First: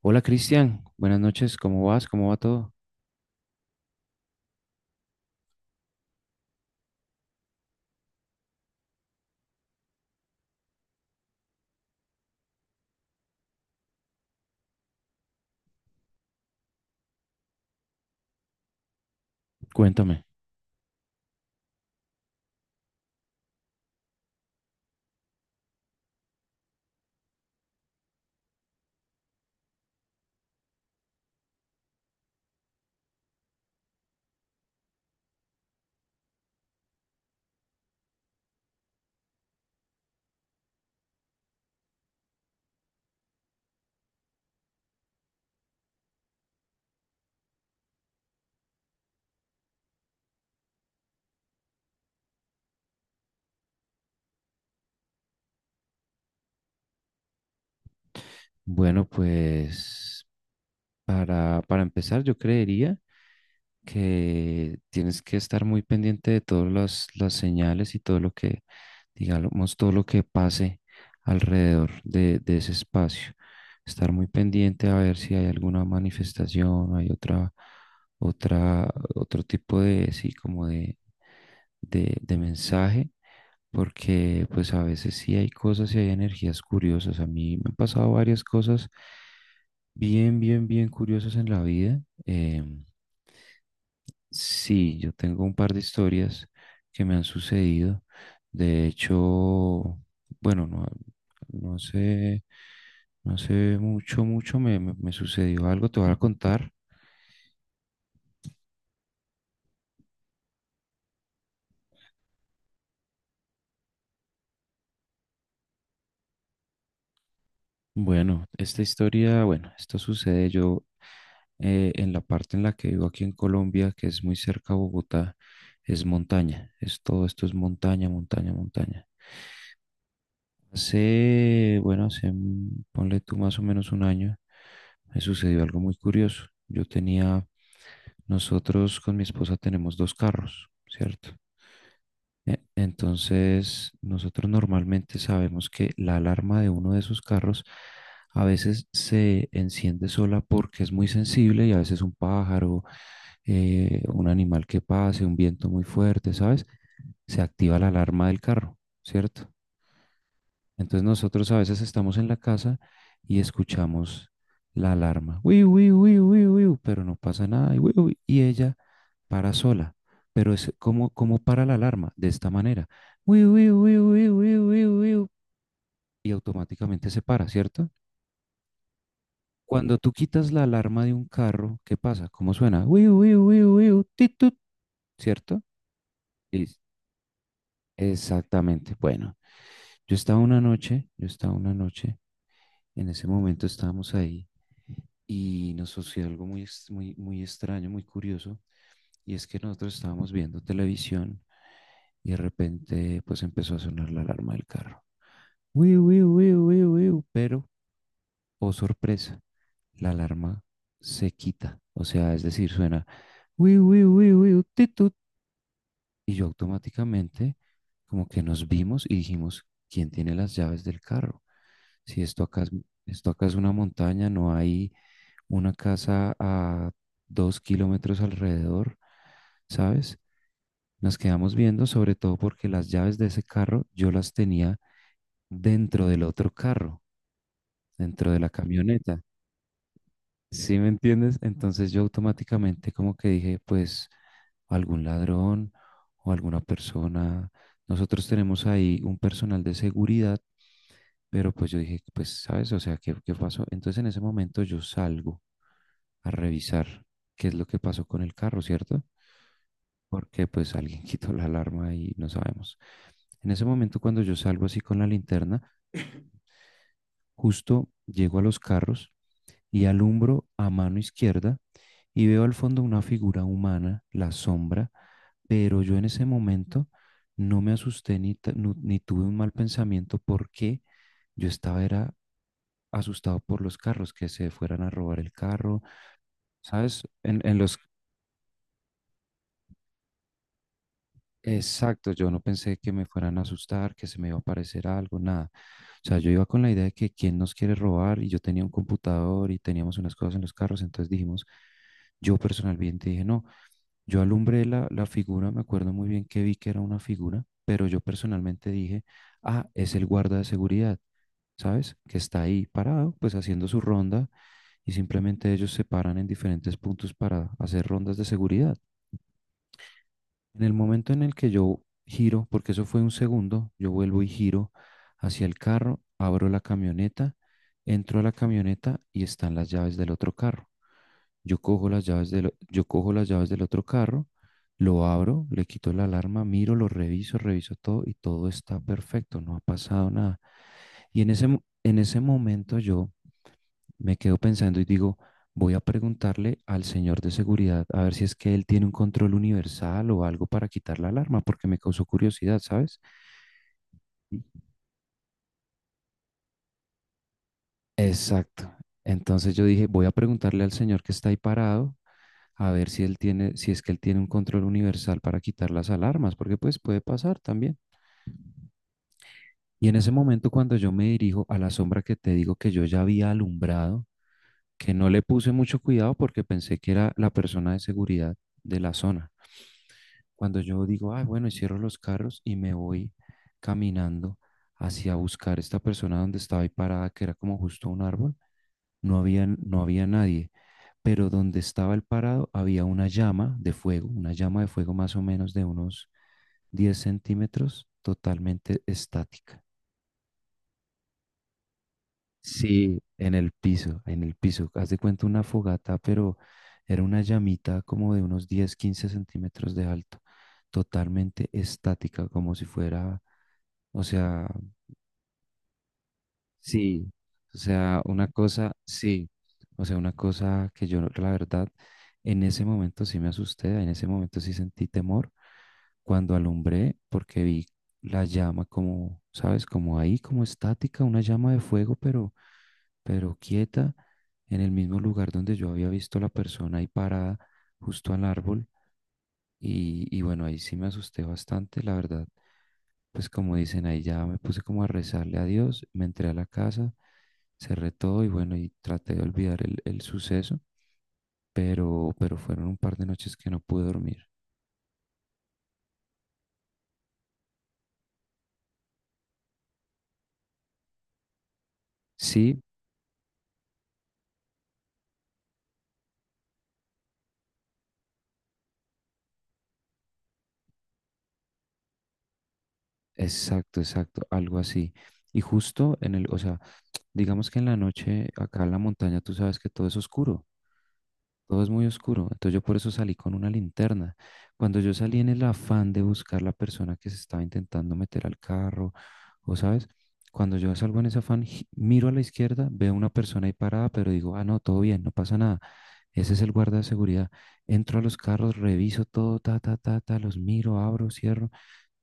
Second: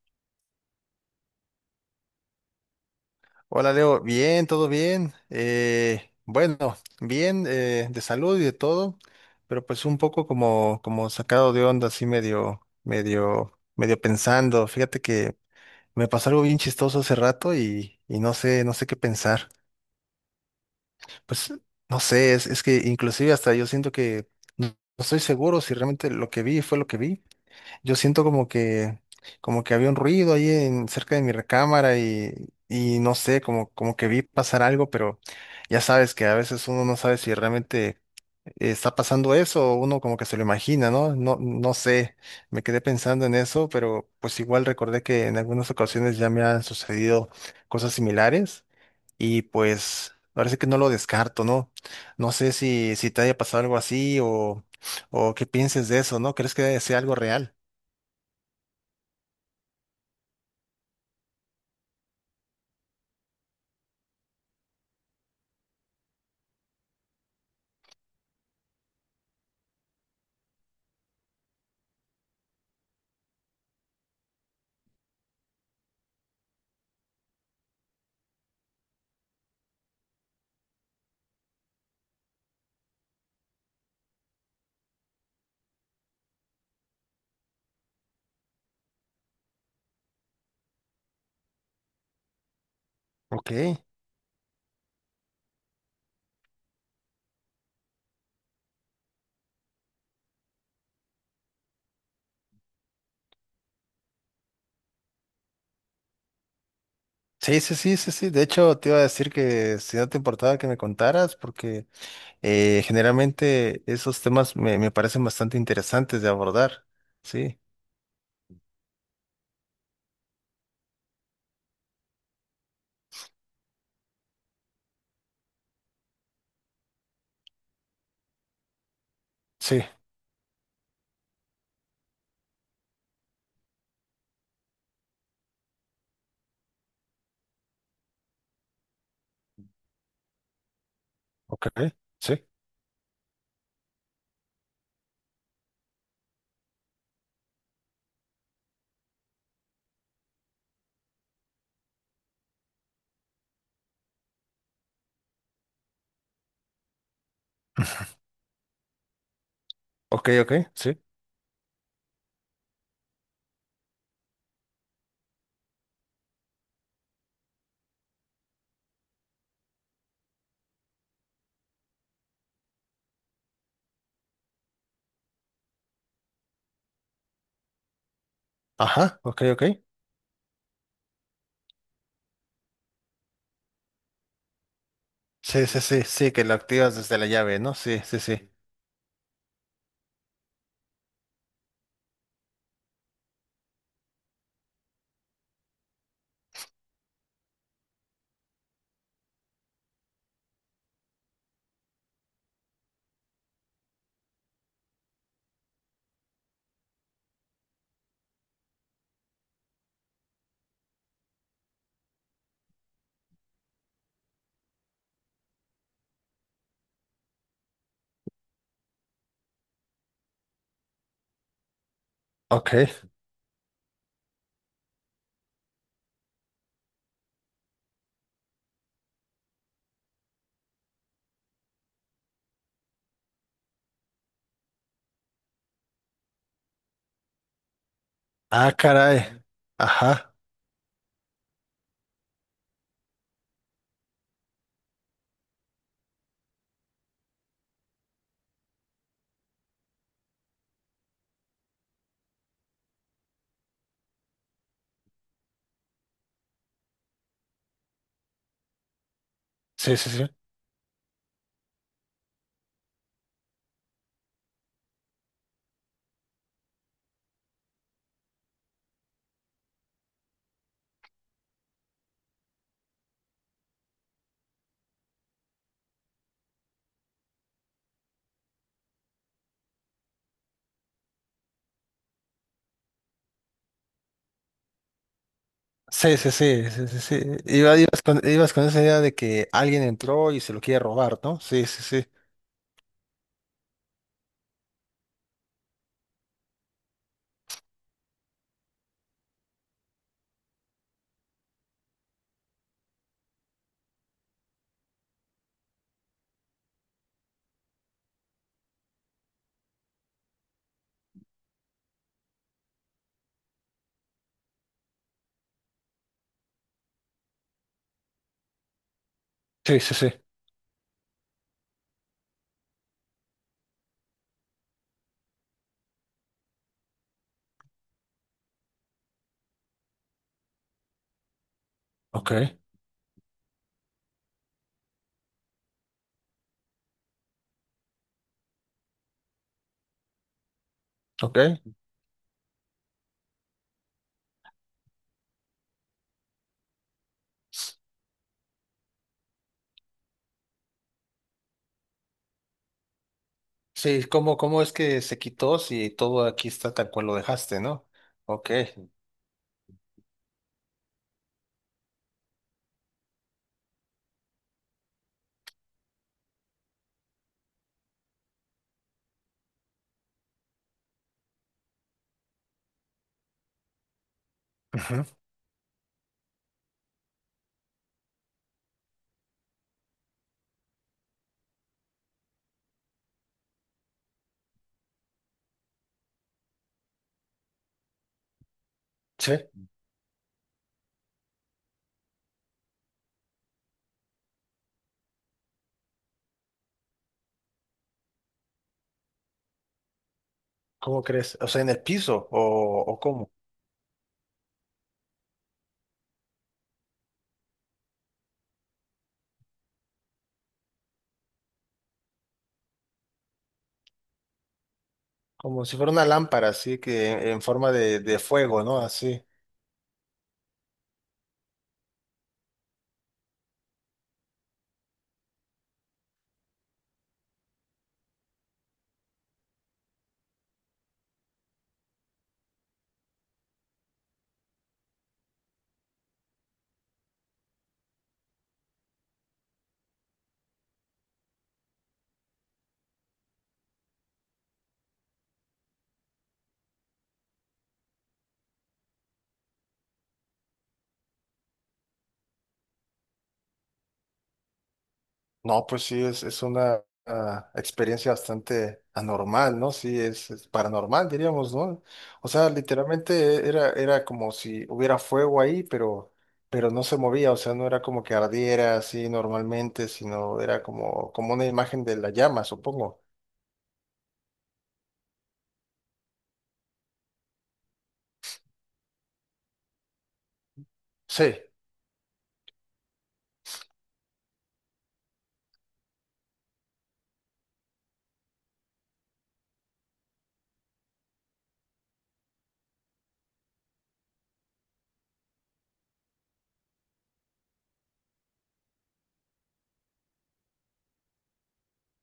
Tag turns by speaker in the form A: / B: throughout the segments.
A: Hola Cristian, buenas noches, ¿cómo vas? ¿Cómo va todo?
B: Hola Leo, bien, todo bien. Bueno, bien de salud y de todo, pero pues un poco como sacado de onda, así medio pensando. Fíjate que me pasó algo bien chistoso hace rato y no sé, no sé qué pensar.
A: Cuéntame.
B: Pues no sé, es que inclusive hasta yo siento que no no estoy seguro si realmente lo que vi fue lo que vi. Yo siento como que había un ruido ahí cerca de mi recámara y no sé, como que vi pasar algo, pero ya sabes que a veces uno no sabe si realmente está pasando eso o uno como que se lo imagina, ¿no? No, no sé, me quedé pensando en eso, pero pues igual recordé que en algunas ocasiones ya me han sucedido cosas similares y pues parece que no lo descarto, ¿no? No sé si te haya pasado algo así o qué pienses de eso, ¿no? ¿Crees que sea algo real?
A: Bueno, pues para empezar yo creería que tienes que estar muy pendiente de todas las señales y todo lo que, digamos, todo lo que pase alrededor de ese espacio. Estar muy pendiente a ver si hay alguna manifestación, hay otra, otro tipo de, sí, como de mensaje porque pues a veces sí hay cosas y hay energías curiosas. A mí me han pasado varias cosas bien, bien, bien curiosas en la vida.
B: Ok.
A: Sí, yo tengo un par de historias que me han sucedido. De hecho, bueno, no, no sé, no sé mucho, mucho me sucedió algo, te voy a contar.
B: Sí, sí, sí, sí, sí. De hecho, te iba a decir que si no te importaba que me contaras, porque generalmente esos temas me parecen bastante interesantes de abordar. Sí,
A: Bueno, esta historia, bueno, esto sucede yo en la parte en la que vivo aquí en Colombia, que es muy cerca a Bogotá, es montaña, es todo esto es montaña, montaña, montaña.
B: sí,
A: Hace, bueno, hace, ponle tú más o menos un año, me sucedió algo muy curioso. Yo tenía, nosotros con mi esposa tenemos dos carros, ¿cierto?
B: ok, sí,
A: Entonces, nosotros normalmente sabemos que la alarma de uno de esos carros a veces se enciende sola porque es muy sensible y a veces un pájaro, un animal que pase, un viento muy fuerte, ¿sabes? Se activa la alarma del carro, ¿cierto?
B: ok, ok, sí.
A: Entonces nosotros a veces estamos en la casa y escuchamos la alarma, uy uy uy uy uy, pero no pasa nada y, uy uy y ella para sola. Pero es como, como para la alarma, de esta manera, uy uy uy uy uy uy uy y automáticamente se para, ¿cierto?
B: Ajá, ok, ok.
A: Cuando tú quitas la alarma de un carro, ¿qué pasa? ¿Cómo suena? Uy uy uy uy tit, tut, ¿cierto?
B: Sí, sí, sí, sí, que lo
A: Y-
B: activas desde la llave, ¿no? Sí, sí, sí.
A: Exactamente. Bueno, yo estaba una noche, yo estaba una noche, en ese momento estábamos ahí y nos sucedió algo muy, muy, muy extraño, muy curioso, y es que nosotros estábamos viendo televisión y de repente pues empezó a sonar la alarma del carro. Wiu, wiu, wiu, wiu, wiu, pero, oh sorpresa, la alarma se quita, o sea, es decir, suena wiu, wiu, wiu, wiu, ti, tu. Y yo automáticamente como que nos vimos y dijimos, ¿quién tiene las llaves del carro? Si esto acá es,
B: Ok.
A: esto acá es una montaña, no hay una casa a 2 kilómetros alrededor, ¿sabes? Nos quedamos viendo, sobre todo porque las llaves de ese carro yo las tenía dentro del otro carro, dentro de la
B: Ah,
A: camioneta.
B: caray. Ajá.
A: ¿Sí me entiendes? Entonces yo automáticamente como que dije, pues algún ladrón o alguna persona. Nosotros tenemos ahí un personal de seguridad, pero pues yo dije, pues ¿sabes? O sea, ¿qué pasó? Entonces en ese momento yo salgo a revisar qué es lo que pasó con el carro, ¿cierto?
B: Sí, sí, sí.
A: Porque pues alguien quitó la alarma y no sabemos. En ese momento cuando yo salgo así con la linterna, justo llego a los carros y alumbro a mano izquierda y veo al fondo una figura humana, la sombra, pero yo en ese momento no me asusté ni, ta- nu- ni tuve un mal pensamiento porque yo estaba era asustado por los carros, que se fueran a robar el carro,
B: Sí, sí, sí, sí, sí,
A: ¿sabes?
B: sí. Ibas ibas con esa idea de que alguien entró y se lo quiere robar, ¿no? Sí, sí, sí.
A: Exacto, yo no pensé que me fueran a asustar, que se me iba a aparecer algo, nada. O sea, yo iba con la idea de que quién nos quiere robar y yo tenía un computador y teníamos unas cosas en los carros, entonces dijimos, yo personalmente dije, no, yo alumbré la figura, me acuerdo muy bien que vi que era una figura, pero yo personalmente dije, ah, es el guarda de seguridad, ¿sabes? Que está ahí parado, pues haciendo su ronda y simplemente ellos se paran en diferentes puntos para hacer rondas de seguridad.
B: Sí, sí, sí.
A: En el momento en el que yo giro, porque eso fue un segundo, yo vuelvo y giro hacia el carro, abro la camioneta, entro a la camioneta y están las llaves del otro carro. Yo cojo las llaves
B: Ok.
A: yo cojo las llaves del otro carro, lo abro, le quito la alarma, miro, lo reviso, reviso todo y todo está perfecto, no ha pasado nada. Y en
B: Ok.
A: ese, en ese momento yo me quedo pensando y digo, voy a preguntarle al señor de seguridad a ver si es que él tiene un control universal o algo para quitar la alarma, porque me causó curiosidad, ¿sabes?
B: Sí, ¿cómo,
A: Sí.
B: cómo es que se quitó si todo aquí está tal cual lo dejaste, ¿no? Ok.
A: Exacto. Entonces yo dije, voy a preguntarle al señor que está ahí parado a ver si él tiene, si es que él tiene un control universal para quitar las alarmas, porque pues puede pasar también. Y en ese momento cuando yo me dirijo a la sombra que te digo que yo ya había alumbrado, que
B: Ajá.
A: no le puse mucho cuidado porque pensé que era la persona de seguridad de la zona. Cuando yo digo, ah, bueno, y cierro los carros y me voy caminando hacia buscar esta persona donde estaba ahí parada, que era como justo un árbol,
B: Sí,
A: no había nadie, pero donde estaba el parado había una llama de fuego, una llama de fuego más o menos de unos 10 centímetros, totalmente estática.
B: ¿cómo crees? O sea, en el piso, o
A: Sí,
B: cómo,
A: en el piso, en el piso. Haz de cuenta una fogata, pero era una llamita como de unos 10, 15 centímetros de alto, totalmente estática, como si fuera, o sea,
B: como si fuera una lámpara, así
A: sí,
B: que en
A: o
B: forma
A: sea,
B: de
A: una
B: fuego,
A: cosa,
B: ¿no? Así.
A: sí, o sea, una cosa que yo, la verdad, en ese momento sí me asusté, en ese momento sí sentí temor cuando alumbré, porque vi la llama como, ¿sabes? Como ahí, como estática, una llama de fuego, pero quieta, en el mismo lugar donde yo había visto la persona ahí parada, justo al árbol, y bueno, ahí sí me asusté bastante, la verdad. Pues como dicen ahí, ya me puse como a rezarle a Dios, me entré a la casa, cerré todo y bueno, y traté de olvidar el suceso, pero fueron un par de noches que no pude dormir.
B: No, pues sí, es una experiencia bastante anormal, ¿no? Sí, es paranormal, diríamos, ¿no? O sea,
A: Sí,
B: literalmente era, era como si hubiera fuego ahí, pero no se movía, o sea, no era como que ardiera así normalmente, sino era como, como una imagen de la llama, supongo.
A: exacto, exacto, algo así. Y justo en el, o sea, digamos que en la noche acá en la montaña tú sabes que todo es oscuro.
B: Sí,
A: Todo es muy oscuro. Entonces yo por eso salí con una linterna. Cuando yo salí en el afán de buscar la persona que se estaba intentando meter al carro, o sabes, cuando yo salgo en ese afán, miro a la izquierda, veo una persona ahí parada, pero digo, ah, no, todo bien, no pasa nada. Ese es el guarda de seguridad. Entro a los carros, reviso todo, ta, ta, ta, ta, los miro, abro, cierro,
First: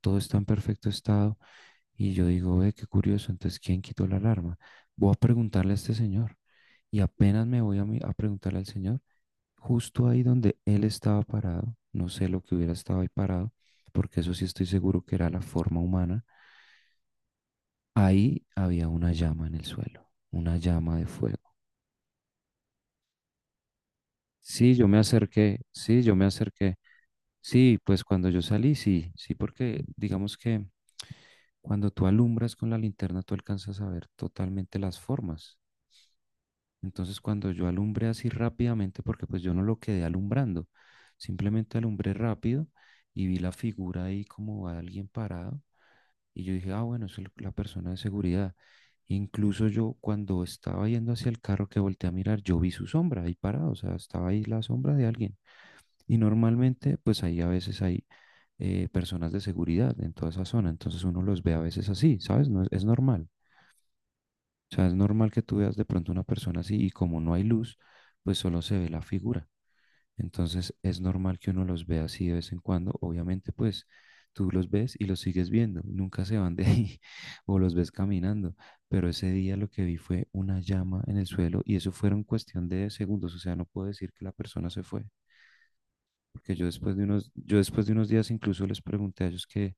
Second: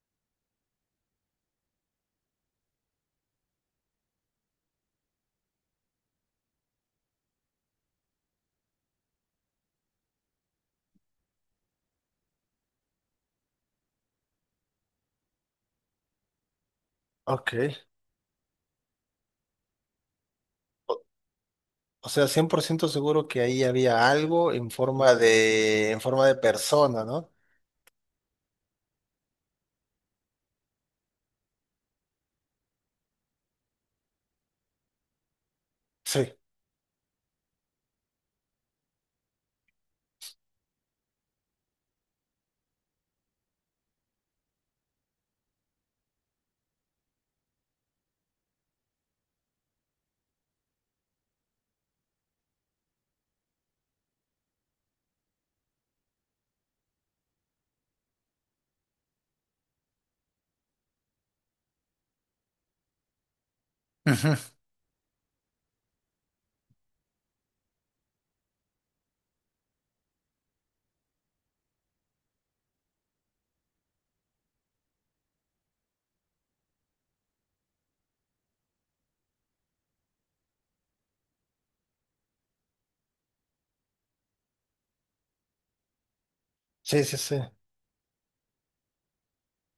A: todo está en perfecto estado. Y yo digo, ve, qué curioso, entonces, ¿quién quitó la alarma? Voy a preguntarle a este señor. Y apenas me voy a preguntarle al señor, justo ahí donde él estaba parado, no sé lo que hubiera estado ahí parado, porque eso sí estoy seguro que era la forma humana,
B: ok.
A: ahí había una llama en el suelo, una llama
B: O,
A: de fuego.
B: o sea, 100% seguro que ahí había algo
A: Sí, yo me acerqué,
B: en
A: sí, yo me
B: forma de
A: acerqué.
B: persona, ¿no?
A: Sí, pues cuando yo salí, sí, sí, porque digamos que cuando tú alumbras con la linterna, tú alcanzas a ver totalmente las formas.
B: Sí.
A: Entonces cuando yo alumbré así rápidamente, porque pues yo no lo quedé alumbrando, simplemente alumbré rápido y vi la figura ahí como a alguien parado y yo dije, ah, bueno, es la persona de seguridad. Incluso yo cuando estaba yendo hacia el carro que volteé a mirar, yo vi su sombra ahí parado, o sea, estaba ahí la sombra de alguien. Y normalmente pues ahí a veces hay personas de seguridad en toda esa zona, entonces uno los ve a veces así, ¿sabes? No, es normal.
B: Ujú.
A: O sea, es normal que tú veas de pronto una persona así y como no hay luz, pues solo se ve la figura. Entonces es normal que uno los vea así de vez en cuando. Obviamente, pues tú los ves y los sigues viendo. Nunca se van de ahí o los ves caminando. Pero ese día lo que vi fue una llama en el suelo y eso fueron cuestión de segundos. O sea, no puedo decir que la persona se fue. Porque yo después de
B: Sí, sí,
A: unos,
B: sí.
A: yo después de unos días incluso les pregunté a ellos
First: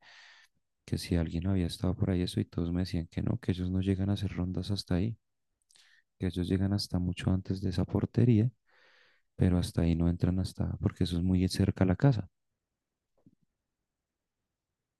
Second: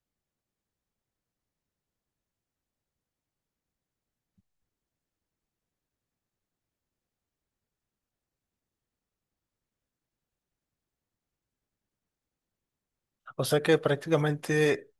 A: que si alguien había estado por ahí eso y todos me decían que no, que ellos no llegan a hacer rondas hasta ahí, que ellos llegan hasta mucho antes de esa portería, pero hasta ahí no entran hasta, porque eso es muy cerca a la casa.
B: O sea que prácticamente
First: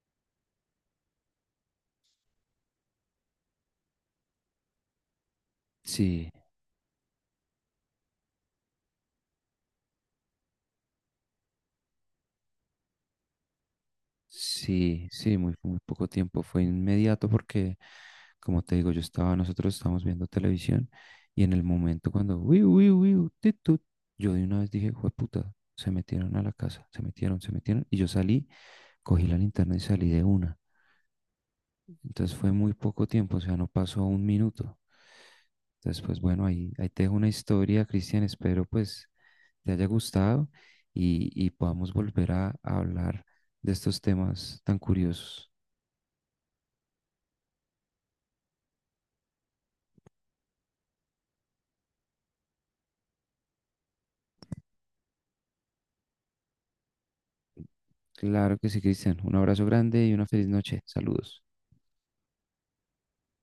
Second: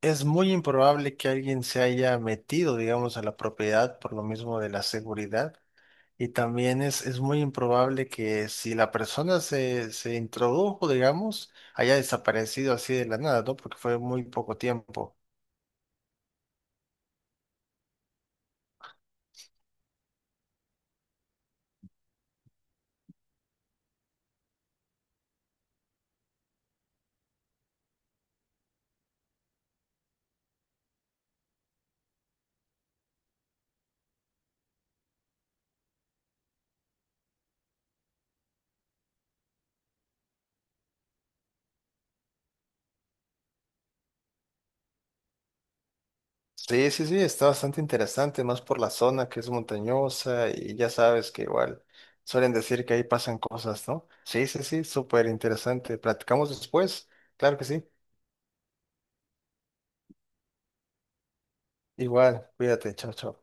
B: es muy improbable que alguien se haya metido, digamos, a la propiedad por lo mismo de la seguridad.
A: Sí,
B: Y también es muy improbable que si la persona se introdujo, digamos, haya desaparecido así de la nada, ¿no? Porque fue muy poco
A: sí,
B: tiempo.
A: sí, muy, muy poco tiempo, fue inmediato porque, como te digo, yo estaba, nosotros estábamos viendo televisión y en el momento cuando, uy, uy, uy, tit, tut, yo de una vez dije, jueputa se metieron a la casa, se metieron, y yo salí, cogí la linterna y salí de una. Entonces fue muy poco tiempo, o sea, no pasó un minuto. Entonces, pues bueno, ahí, ahí te dejo una historia, Cristian. Espero pues te haya gustado y podamos volver a hablar de estos temas tan curiosos.
B: Sí, sí, sí, está bastante interesante, más por la zona que es montañosa y ya sabes que igual suelen decir que ahí pasan cosas, ¿no? Sí, sí, sí, súper interesante. Platicamos después. Claro que sí.
A: Claro que sí, Cristian. Un abrazo grande y una feliz noche. Saludos.
B: Igual, cuídate, chao, chao.